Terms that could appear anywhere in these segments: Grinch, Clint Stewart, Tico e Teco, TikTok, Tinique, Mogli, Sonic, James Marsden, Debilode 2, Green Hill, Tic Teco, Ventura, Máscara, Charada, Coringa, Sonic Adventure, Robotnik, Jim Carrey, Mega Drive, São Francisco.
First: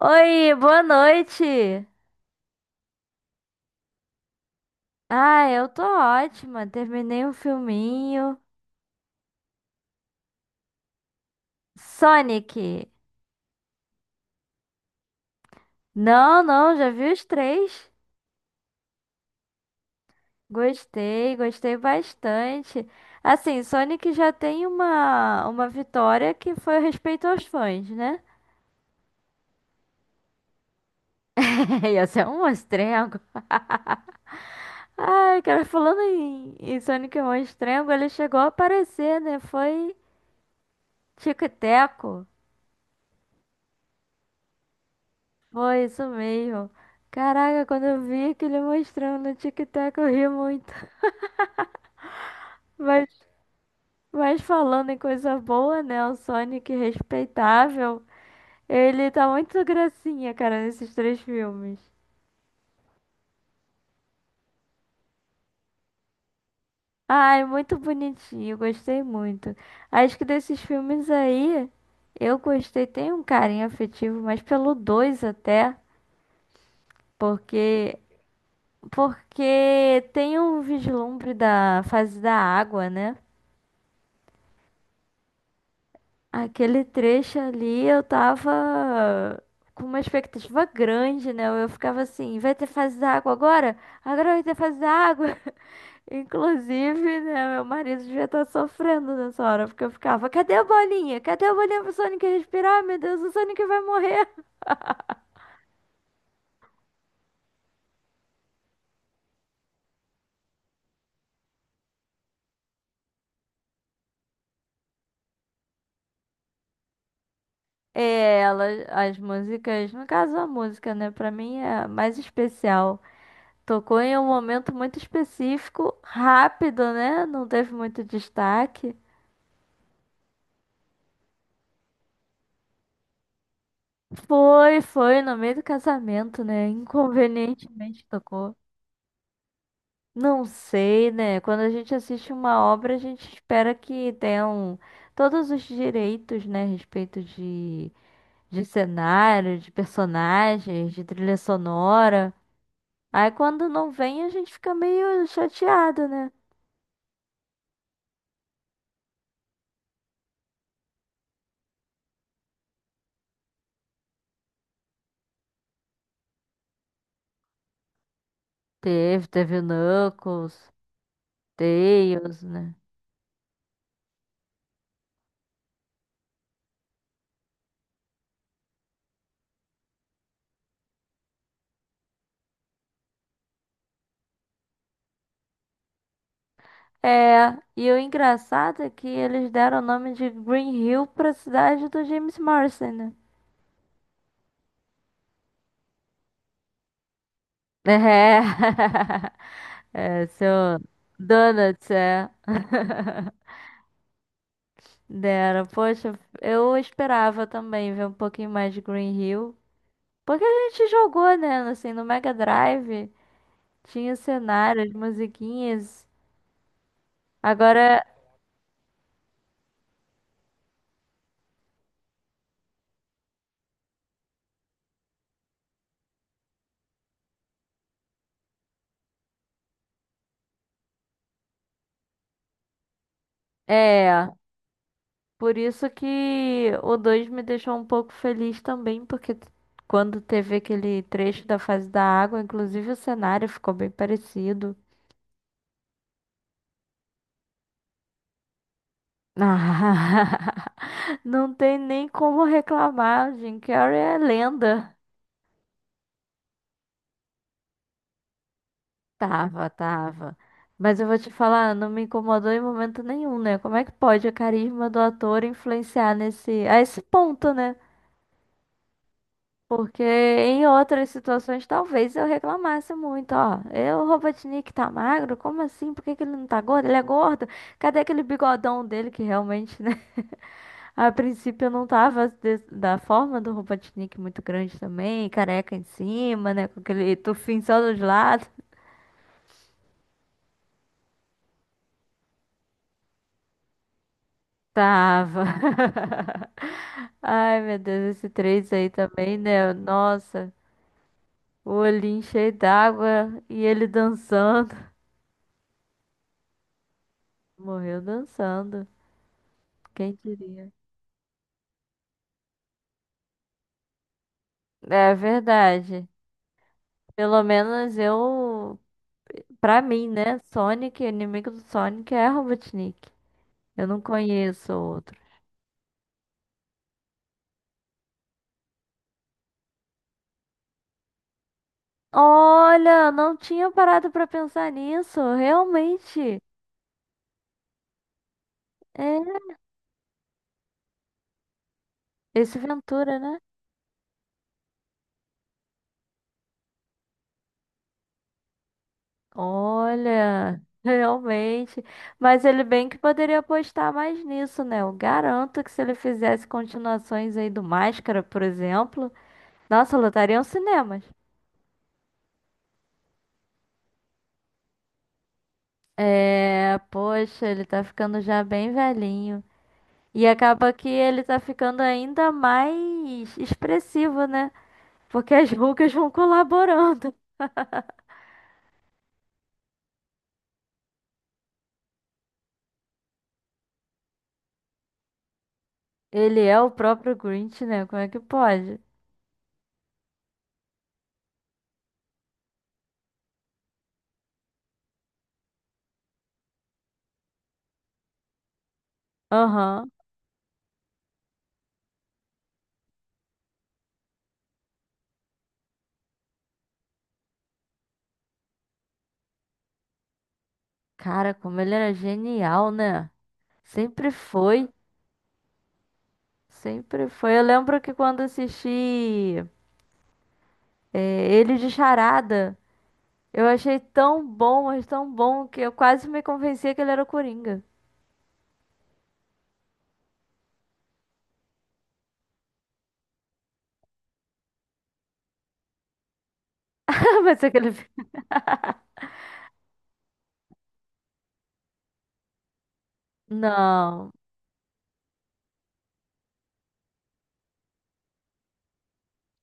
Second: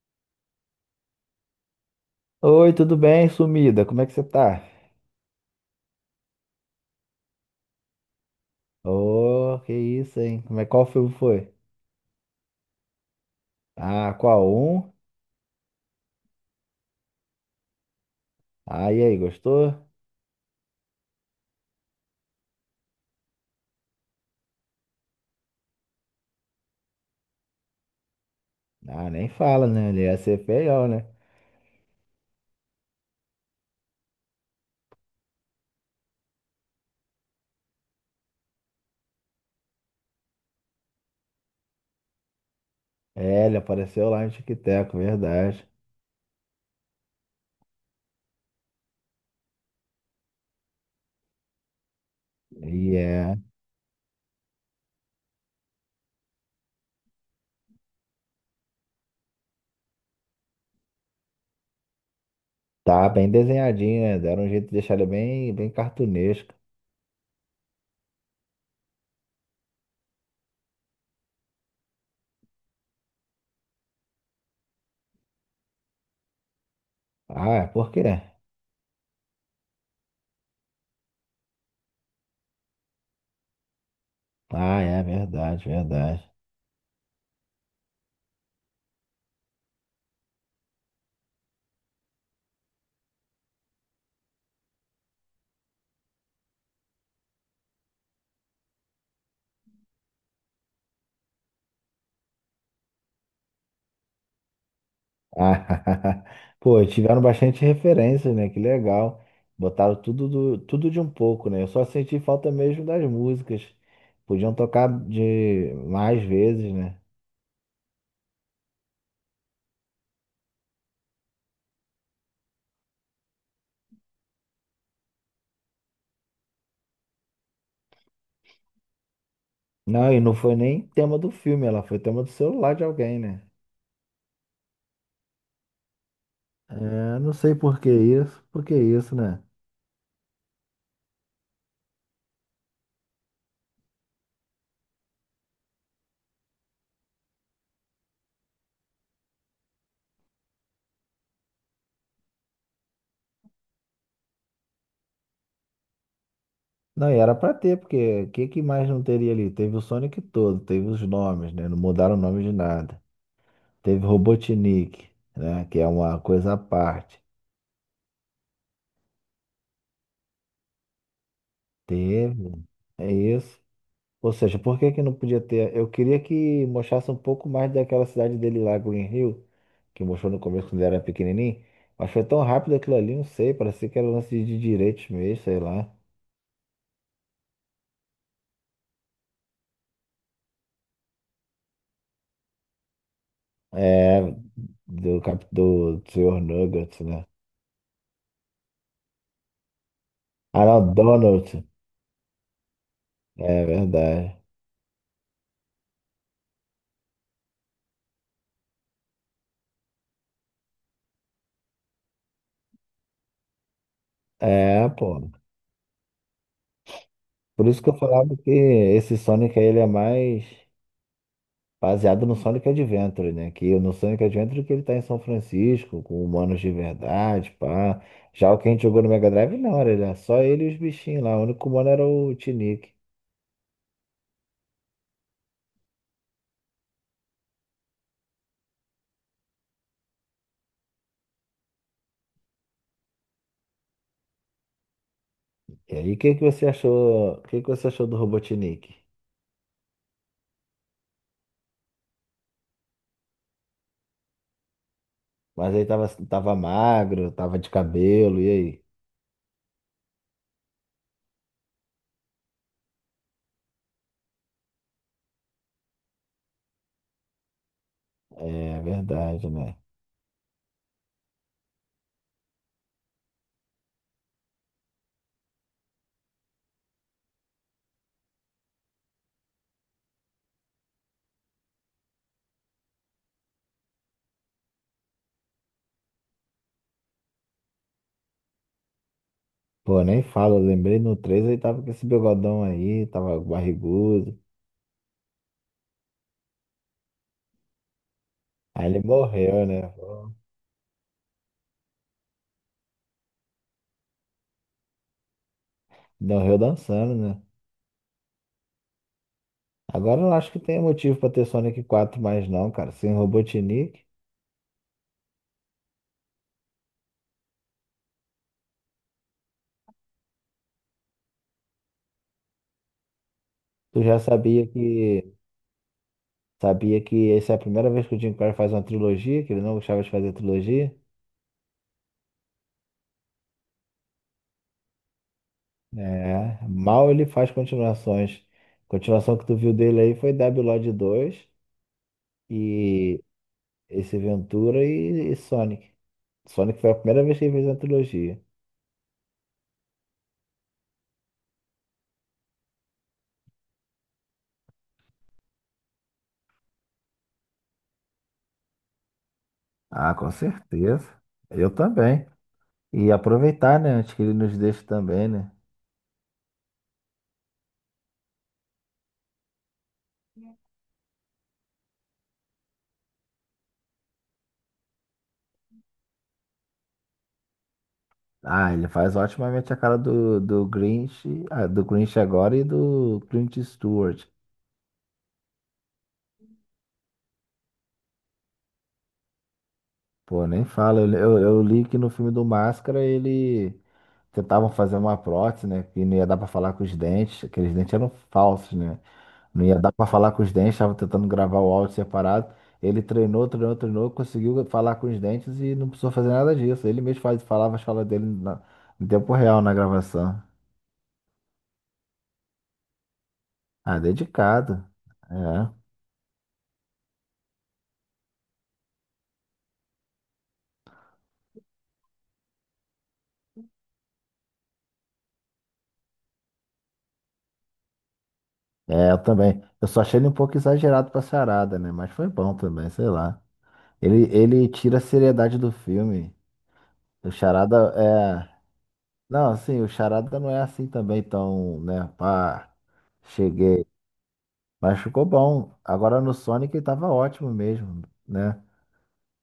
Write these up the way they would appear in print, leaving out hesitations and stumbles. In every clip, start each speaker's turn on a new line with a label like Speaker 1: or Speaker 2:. Speaker 1: Oi, boa noite.
Speaker 2: Oi, tudo bem, sumida? Como é que você tá?
Speaker 1: Ah, eu tô ótima. Terminei um filminho.
Speaker 2: Ô, que isso, hein? Como é, qual filme foi?
Speaker 1: Sonic.
Speaker 2: Ah, qual um?
Speaker 1: Não, não, já vi os três.
Speaker 2: Ah, e aí, gostou?
Speaker 1: Gostei, gostei bastante. Assim, Sonic já tem uma vitória que foi o respeito aos fãs, né?
Speaker 2: Ah, nem fala, né? Ele ia ser feião, né?
Speaker 1: Ia ser um monstrengo. Ai, cara, falando em Sonic Monstrengo, ele chegou a aparecer, né? Foi Tico e Teco.
Speaker 2: É, ele apareceu lá no Tic Teco, verdade.
Speaker 1: Foi isso mesmo. Caraca, quando eu vi aquele mostrando no TikTok, eu ri muito.
Speaker 2: E
Speaker 1: Mas,
Speaker 2: é,
Speaker 1: mas falando em coisa boa, né? O Sonic respeitável, ele tá muito gracinha, cara, nesses três filmes.
Speaker 2: tá bem desenhadinho, né? Deram um jeito de deixar ele bem cartunesco.
Speaker 1: Ai, muito bonitinho, gostei muito. Acho que desses filmes aí, eu gostei, tem um carinho afetivo, mas pelo dois até,
Speaker 2: Ah, por
Speaker 1: porque
Speaker 2: quê?
Speaker 1: porque tem um vislumbre da fase da água, né?
Speaker 2: Ah, é verdade, verdade.
Speaker 1: Aquele trecho ali eu tava com uma expectativa grande, né? Eu ficava assim, vai ter fase da água agora? Agora vai ter fase da água. Inclusive, né, meu marido devia estar sofrendo nessa hora, porque eu ficava, cadê a bolinha? Cadê a bolinha pro Sonic respirar? Meu Deus, o Sonic vai morrer.
Speaker 2: Ah, pô, tiveram bastante referências, né? Que legal. Botaram tudo, tudo de um pouco, né? Eu só senti falta mesmo das músicas. Podiam tocar de mais vezes, né?
Speaker 1: É, ela, as músicas, no caso a música, né, pra mim é a mais especial. Tocou em um momento muito específico, rápido, né? Não teve muito destaque.
Speaker 2: Não, e não foi nem tema do filme, ela foi tema do celular de alguém, né?
Speaker 1: Foi, foi, no meio do casamento, né?
Speaker 2: É, não sei
Speaker 1: Inconvenientemente tocou.
Speaker 2: por que isso, né?
Speaker 1: Não sei, né? Quando a gente assiste uma obra, a gente espera que tenham todos os direitos, né? A respeito de cenário, de personagens, de trilha sonora. Aí quando não vem, a gente fica meio chateado, né?
Speaker 2: Não, e era pra ter, porque que mais não teria ali? Teve o Sonic todo, teve os nomes, né? Não mudaram o nome de nada. Teve Robotnik, né? Que é uma coisa à parte.
Speaker 1: Teve, teve o Knuckles, Tails,
Speaker 2: Teve.
Speaker 1: né?
Speaker 2: É isso. Ou seja, por que que não podia ter? Eu queria que mostrasse um pouco mais daquela cidade dele lá, Green Hill, que mostrou no começo quando ele era pequenininho. Mas foi tão rápido aquilo ali, não sei. Parecia que era lance de direitos mesmo, sei lá.
Speaker 1: É, e o engraçado é que eles deram o nome de Green Hill pra cidade do James Marsden, né?
Speaker 2: É, do Sr. Nuggets, né?
Speaker 1: É, é seu
Speaker 2: Ah, não, Donald.
Speaker 1: donuts, é.
Speaker 2: É verdade.
Speaker 1: Dera, poxa, eu esperava também ver um pouquinho mais de Green Hill. Porque a gente jogou, né? Assim, no Mega Drive tinha
Speaker 2: É,
Speaker 1: cenários,
Speaker 2: pô.
Speaker 1: musiquinhas.
Speaker 2: Por isso
Speaker 1: Agora,
Speaker 2: que eu falava que esse Sonic aí, ele é mais baseado no Sonic Adventure, né? Que no Sonic Adventure que ele tá em São Francisco, com humanos de verdade, pá. Já o que a gente jogou no Mega Drive, não, era só ele e os bichinhos lá. O único humano era o Tinique.
Speaker 1: é. Por isso que o 2 me deixou um pouco feliz também, porque quando teve aquele trecho da fase da água, inclusive o cenário ficou bem parecido.
Speaker 2: E aí, o que que você achou? O que que você achou do Robotnik?
Speaker 1: Não tem nem como reclamar, Jim Carrey é lenda.
Speaker 2: Mas aí tava magro, tava de cabelo, e aí?
Speaker 1: Tava, tava. Mas eu vou te falar, não me incomodou em momento nenhum, né? Como é que pode o carisma do ator influenciar nesse, a esse ponto, né?
Speaker 2: É verdade, né?
Speaker 1: Porque em outras situações talvez eu reclamasse muito, ó. Eu, o Robotnik tá magro? Como assim? Por que que ele não tá gordo? Ele é gordo? Cadê aquele bigodão dele que realmente, né? A princípio eu não tava da forma do Robotnik muito grande também, careca em cima, né? Com aquele tufinho só dos lados.
Speaker 2: Pô, nem falo, eu lembrei no 3 ele tava com esse bigodão aí, tava barrigudo.
Speaker 1: Tava. Ai, meu Deus, esse 3
Speaker 2: Aí
Speaker 1: aí
Speaker 2: ele
Speaker 1: também,
Speaker 2: morreu,
Speaker 1: né?
Speaker 2: né? Pô,
Speaker 1: Nossa, o olhinho cheio d'água e ele dançando.
Speaker 2: morreu dançando, né?
Speaker 1: Morreu dançando, quem
Speaker 2: Agora eu não acho que
Speaker 1: diria?
Speaker 2: tenha motivo pra ter Sonic 4 mais não, cara. Sem Robotnik,
Speaker 1: É verdade. Pelo menos eu, pra mim, né? Sonic, inimigo do Sonic é Robotnik. Eu não
Speaker 2: tu já
Speaker 1: conheço
Speaker 2: sabia que essa é a primeira vez que o Jim Carrey faz uma trilogia, que ele não gostava de fazer trilogia.
Speaker 1: Olha, não tinha parado pra pensar nisso, realmente.
Speaker 2: É, mal ele faz continuações. A continuação que
Speaker 1: É,
Speaker 2: tu viu dele aí foi Debilode 2
Speaker 1: esse Ventura,
Speaker 2: e
Speaker 1: né?
Speaker 2: esse Ventura e Sonic. Sonic foi a primeira vez que ele fez uma trilogia.
Speaker 1: Olha, realmente. Mas ele bem que poderia apostar mais nisso, né? Eu garanto que se ele fizesse continuações aí do Máscara, por exemplo, nossa,
Speaker 2: Ah, com
Speaker 1: lotariam cinemas.
Speaker 2: certeza. Eu também. E aproveitar, né? Antes que ele nos deixe também, né?
Speaker 1: É, poxa, ele tá ficando já bem velhinho. E acaba que ele tá ficando ainda mais expressivo, né? Porque as rugas vão colaborando.
Speaker 2: Ah, ele faz otimamente a cara do Grinch, ah, do Grinch agora e do Clint Stewart.
Speaker 1: Ele é o próprio Grinch, né? Como é que pode?
Speaker 2: Pô, nem fala. Eu li que no filme do Máscara ele tentavam fazer uma prótese, né? Que não ia dar pra falar com os dentes. Aqueles dentes eram falsos, né? Não ia
Speaker 1: Aham.
Speaker 2: dar pra falar com os dentes, tava tentando gravar o áudio separado. Ele treinou, treinou, treinou, conseguiu falar com os dentes e não precisou fazer nada disso. Falava as falas dele no tempo real na gravação.
Speaker 1: Cara, como ele era genial, né?
Speaker 2: Ah,
Speaker 1: Sempre foi.
Speaker 2: dedicado. É.
Speaker 1: Sempre foi. Eu lembro que quando assisti é, ele de Charada, eu achei tão bom, mas tão bom, que eu quase me convencia que ele era o Coringa.
Speaker 2: É, eu também. Eu só achei ele um pouco exagerado pra charada, né? Mas foi bom também, sei lá. Ele tira a seriedade do filme. O
Speaker 1: Mas aquele.
Speaker 2: charada é. Não, assim, o charada não é assim também tão, né? Pá, cheguei.
Speaker 1: Não.
Speaker 2: Mas ficou bom. Agora no Sonic ele tava ótimo mesmo, né?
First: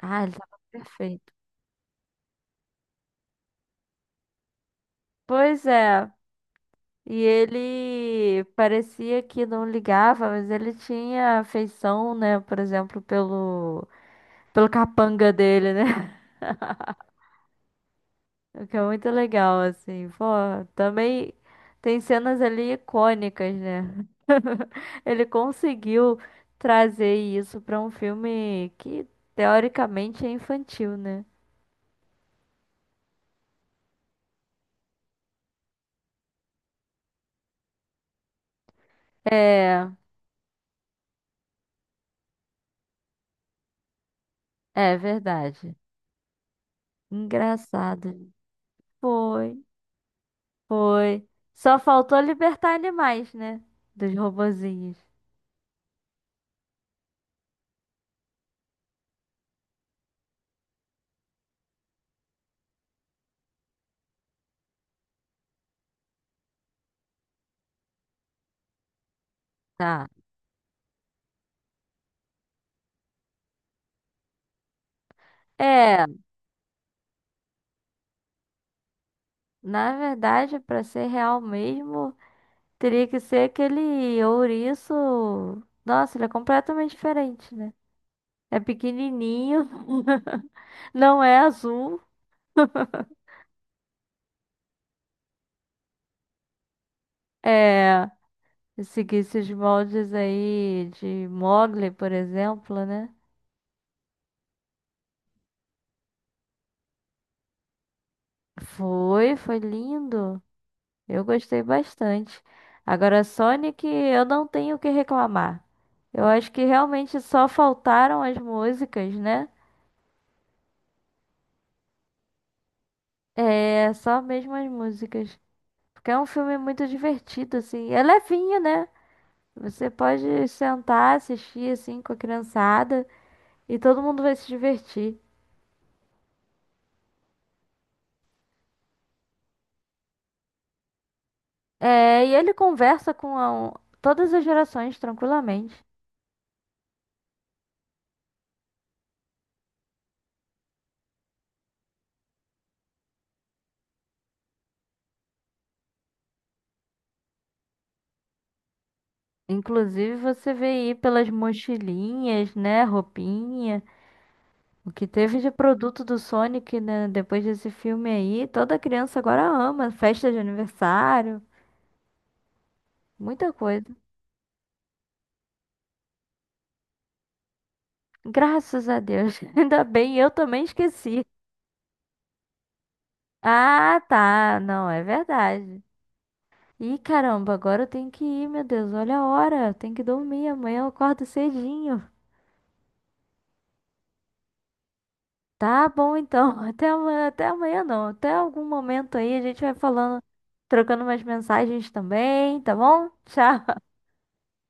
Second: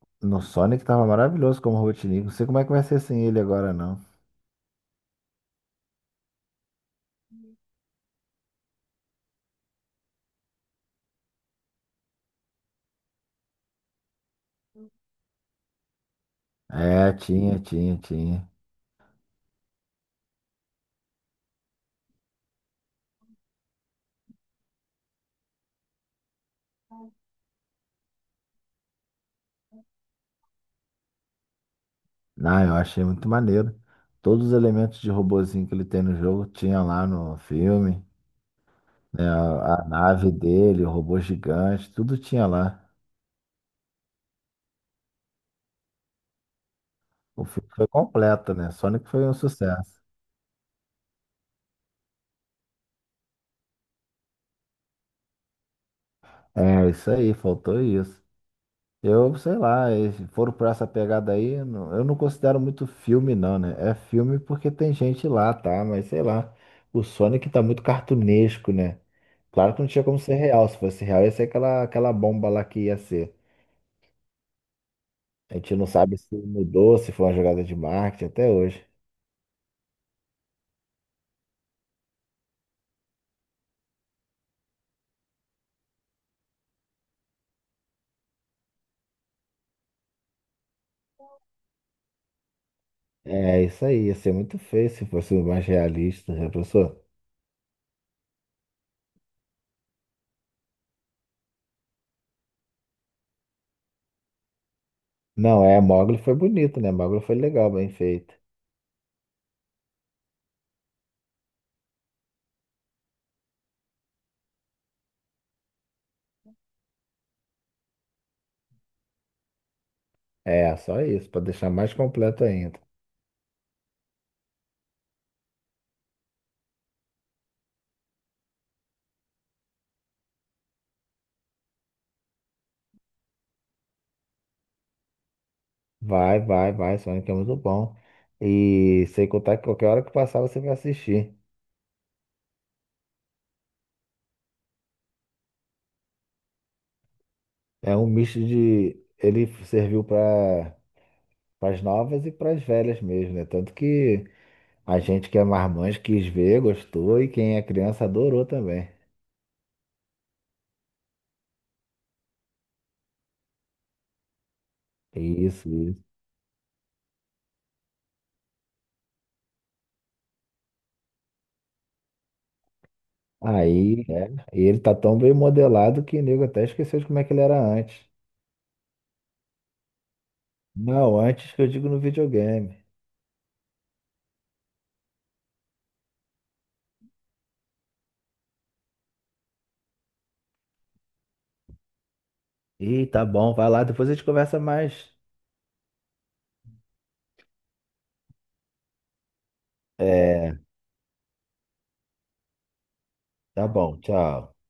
Speaker 1: Ah, ele
Speaker 2: No
Speaker 1: tava
Speaker 2: Sonic tava
Speaker 1: perfeito.
Speaker 2: maravilhoso como Robotnik. Não sei como é que vai ser sem ele agora, não.
Speaker 1: Pois é. E ele parecia que não ligava, mas ele tinha afeição, né? Por exemplo, pelo capanga dele, né?
Speaker 2: É, tinha, tinha, tinha.
Speaker 1: O que é muito legal, assim. Pô, também tem cenas ali icônicas, né? Ele conseguiu trazer isso pra um filme que teoricamente é infantil, né?
Speaker 2: Não, eu achei muito maneiro. Todos os elementos de robozinho que ele tem no jogo tinha lá no filme, né? A,
Speaker 1: É,
Speaker 2: a nave dele, o robô gigante, tudo tinha lá.
Speaker 1: é verdade.
Speaker 2: O filme foi
Speaker 1: Engraçado.
Speaker 2: completo, né? Sonic foi um
Speaker 1: Foi,
Speaker 2: sucesso.
Speaker 1: foi. Só faltou libertar animais, né? Dos robozinhos.
Speaker 2: É, isso aí, faltou isso. Eu, sei lá, eles foram pra essa pegada aí, não, eu não considero muito filme, não, né? É filme porque tem gente lá, tá? Mas sei lá, o Sonic tá muito cartunesco, né? Claro que não tinha
Speaker 1: Tá.
Speaker 2: como ser real. Se fosse real, ia ser aquela bomba lá que ia ser. A gente não
Speaker 1: É,
Speaker 2: sabe se mudou, se foi uma jogada de marketing até hoje.
Speaker 1: na verdade, pra ser real mesmo. Teria que ser aquele ouriço. Nossa, ele é completamente diferente, né? É pequenininho. Não é azul.
Speaker 2: É isso aí, ia ser muito feio se fosse mais realista, já pensou?
Speaker 1: É. Se seguisse os moldes aí de Mogli, por exemplo, né?
Speaker 2: Não, é, Mogli foi bonito, né? Mogli foi legal, bem feito.
Speaker 1: Foi, foi lindo. Eu gostei bastante. Agora, Sonic, eu não tenho o que reclamar. Eu acho que realmente só faltaram as músicas, né?
Speaker 2: É, só isso, para deixar mais completo ainda.
Speaker 1: É, só mesmo as músicas. Porque é um filme muito divertido, assim. É levinho, né? Você pode sentar, assistir, assim, com a criançada e todo mundo vai se divertir.
Speaker 2: Sonic é muito bom. E sem contar que qualquer hora que passar você vai assistir.
Speaker 1: É, e ele conversa com a- um, todas as gerações tranquilamente.
Speaker 2: É um misto de. Ele serviu para as novas e para as velhas mesmo, né? Tanto que a gente que é marmanjo quis ver, gostou, e quem é criança adorou também.
Speaker 1: Inclusive, você vê aí pelas mochilinhas, né? Roupinha. O que teve de
Speaker 2: Isso.
Speaker 1: produto do Sonic, né? Depois desse filme aí, toda criança agora ama. Festa de aniversário, muita coisa.
Speaker 2: Aí, é, e ele tá tão bem modelado que o nego até esqueceu de como é que ele era antes.
Speaker 1: Graças a Deus. Ainda bem, eu também
Speaker 2: Não,
Speaker 1: esqueci.
Speaker 2: antes que eu digo no videogame.
Speaker 1: Ah, tá. Não, é verdade. Ih, caramba, agora eu tenho que ir, meu Deus. Olha a hora. Eu tenho que dormir. Amanhã eu acordo cedinho.
Speaker 2: Ih, tá bom, vai lá, depois a gente conversa mais.
Speaker 1: Tá bom, então. Até amanhã. Até amanhã, não. Até algum momento aí a gente vai falando,
Speaker 2: É,
Speaker 1: trocando umas mensagens também, tá bom?
Speaker 2: tá
Speaker 1: Tchau.
Speaker 2: bom, tchau.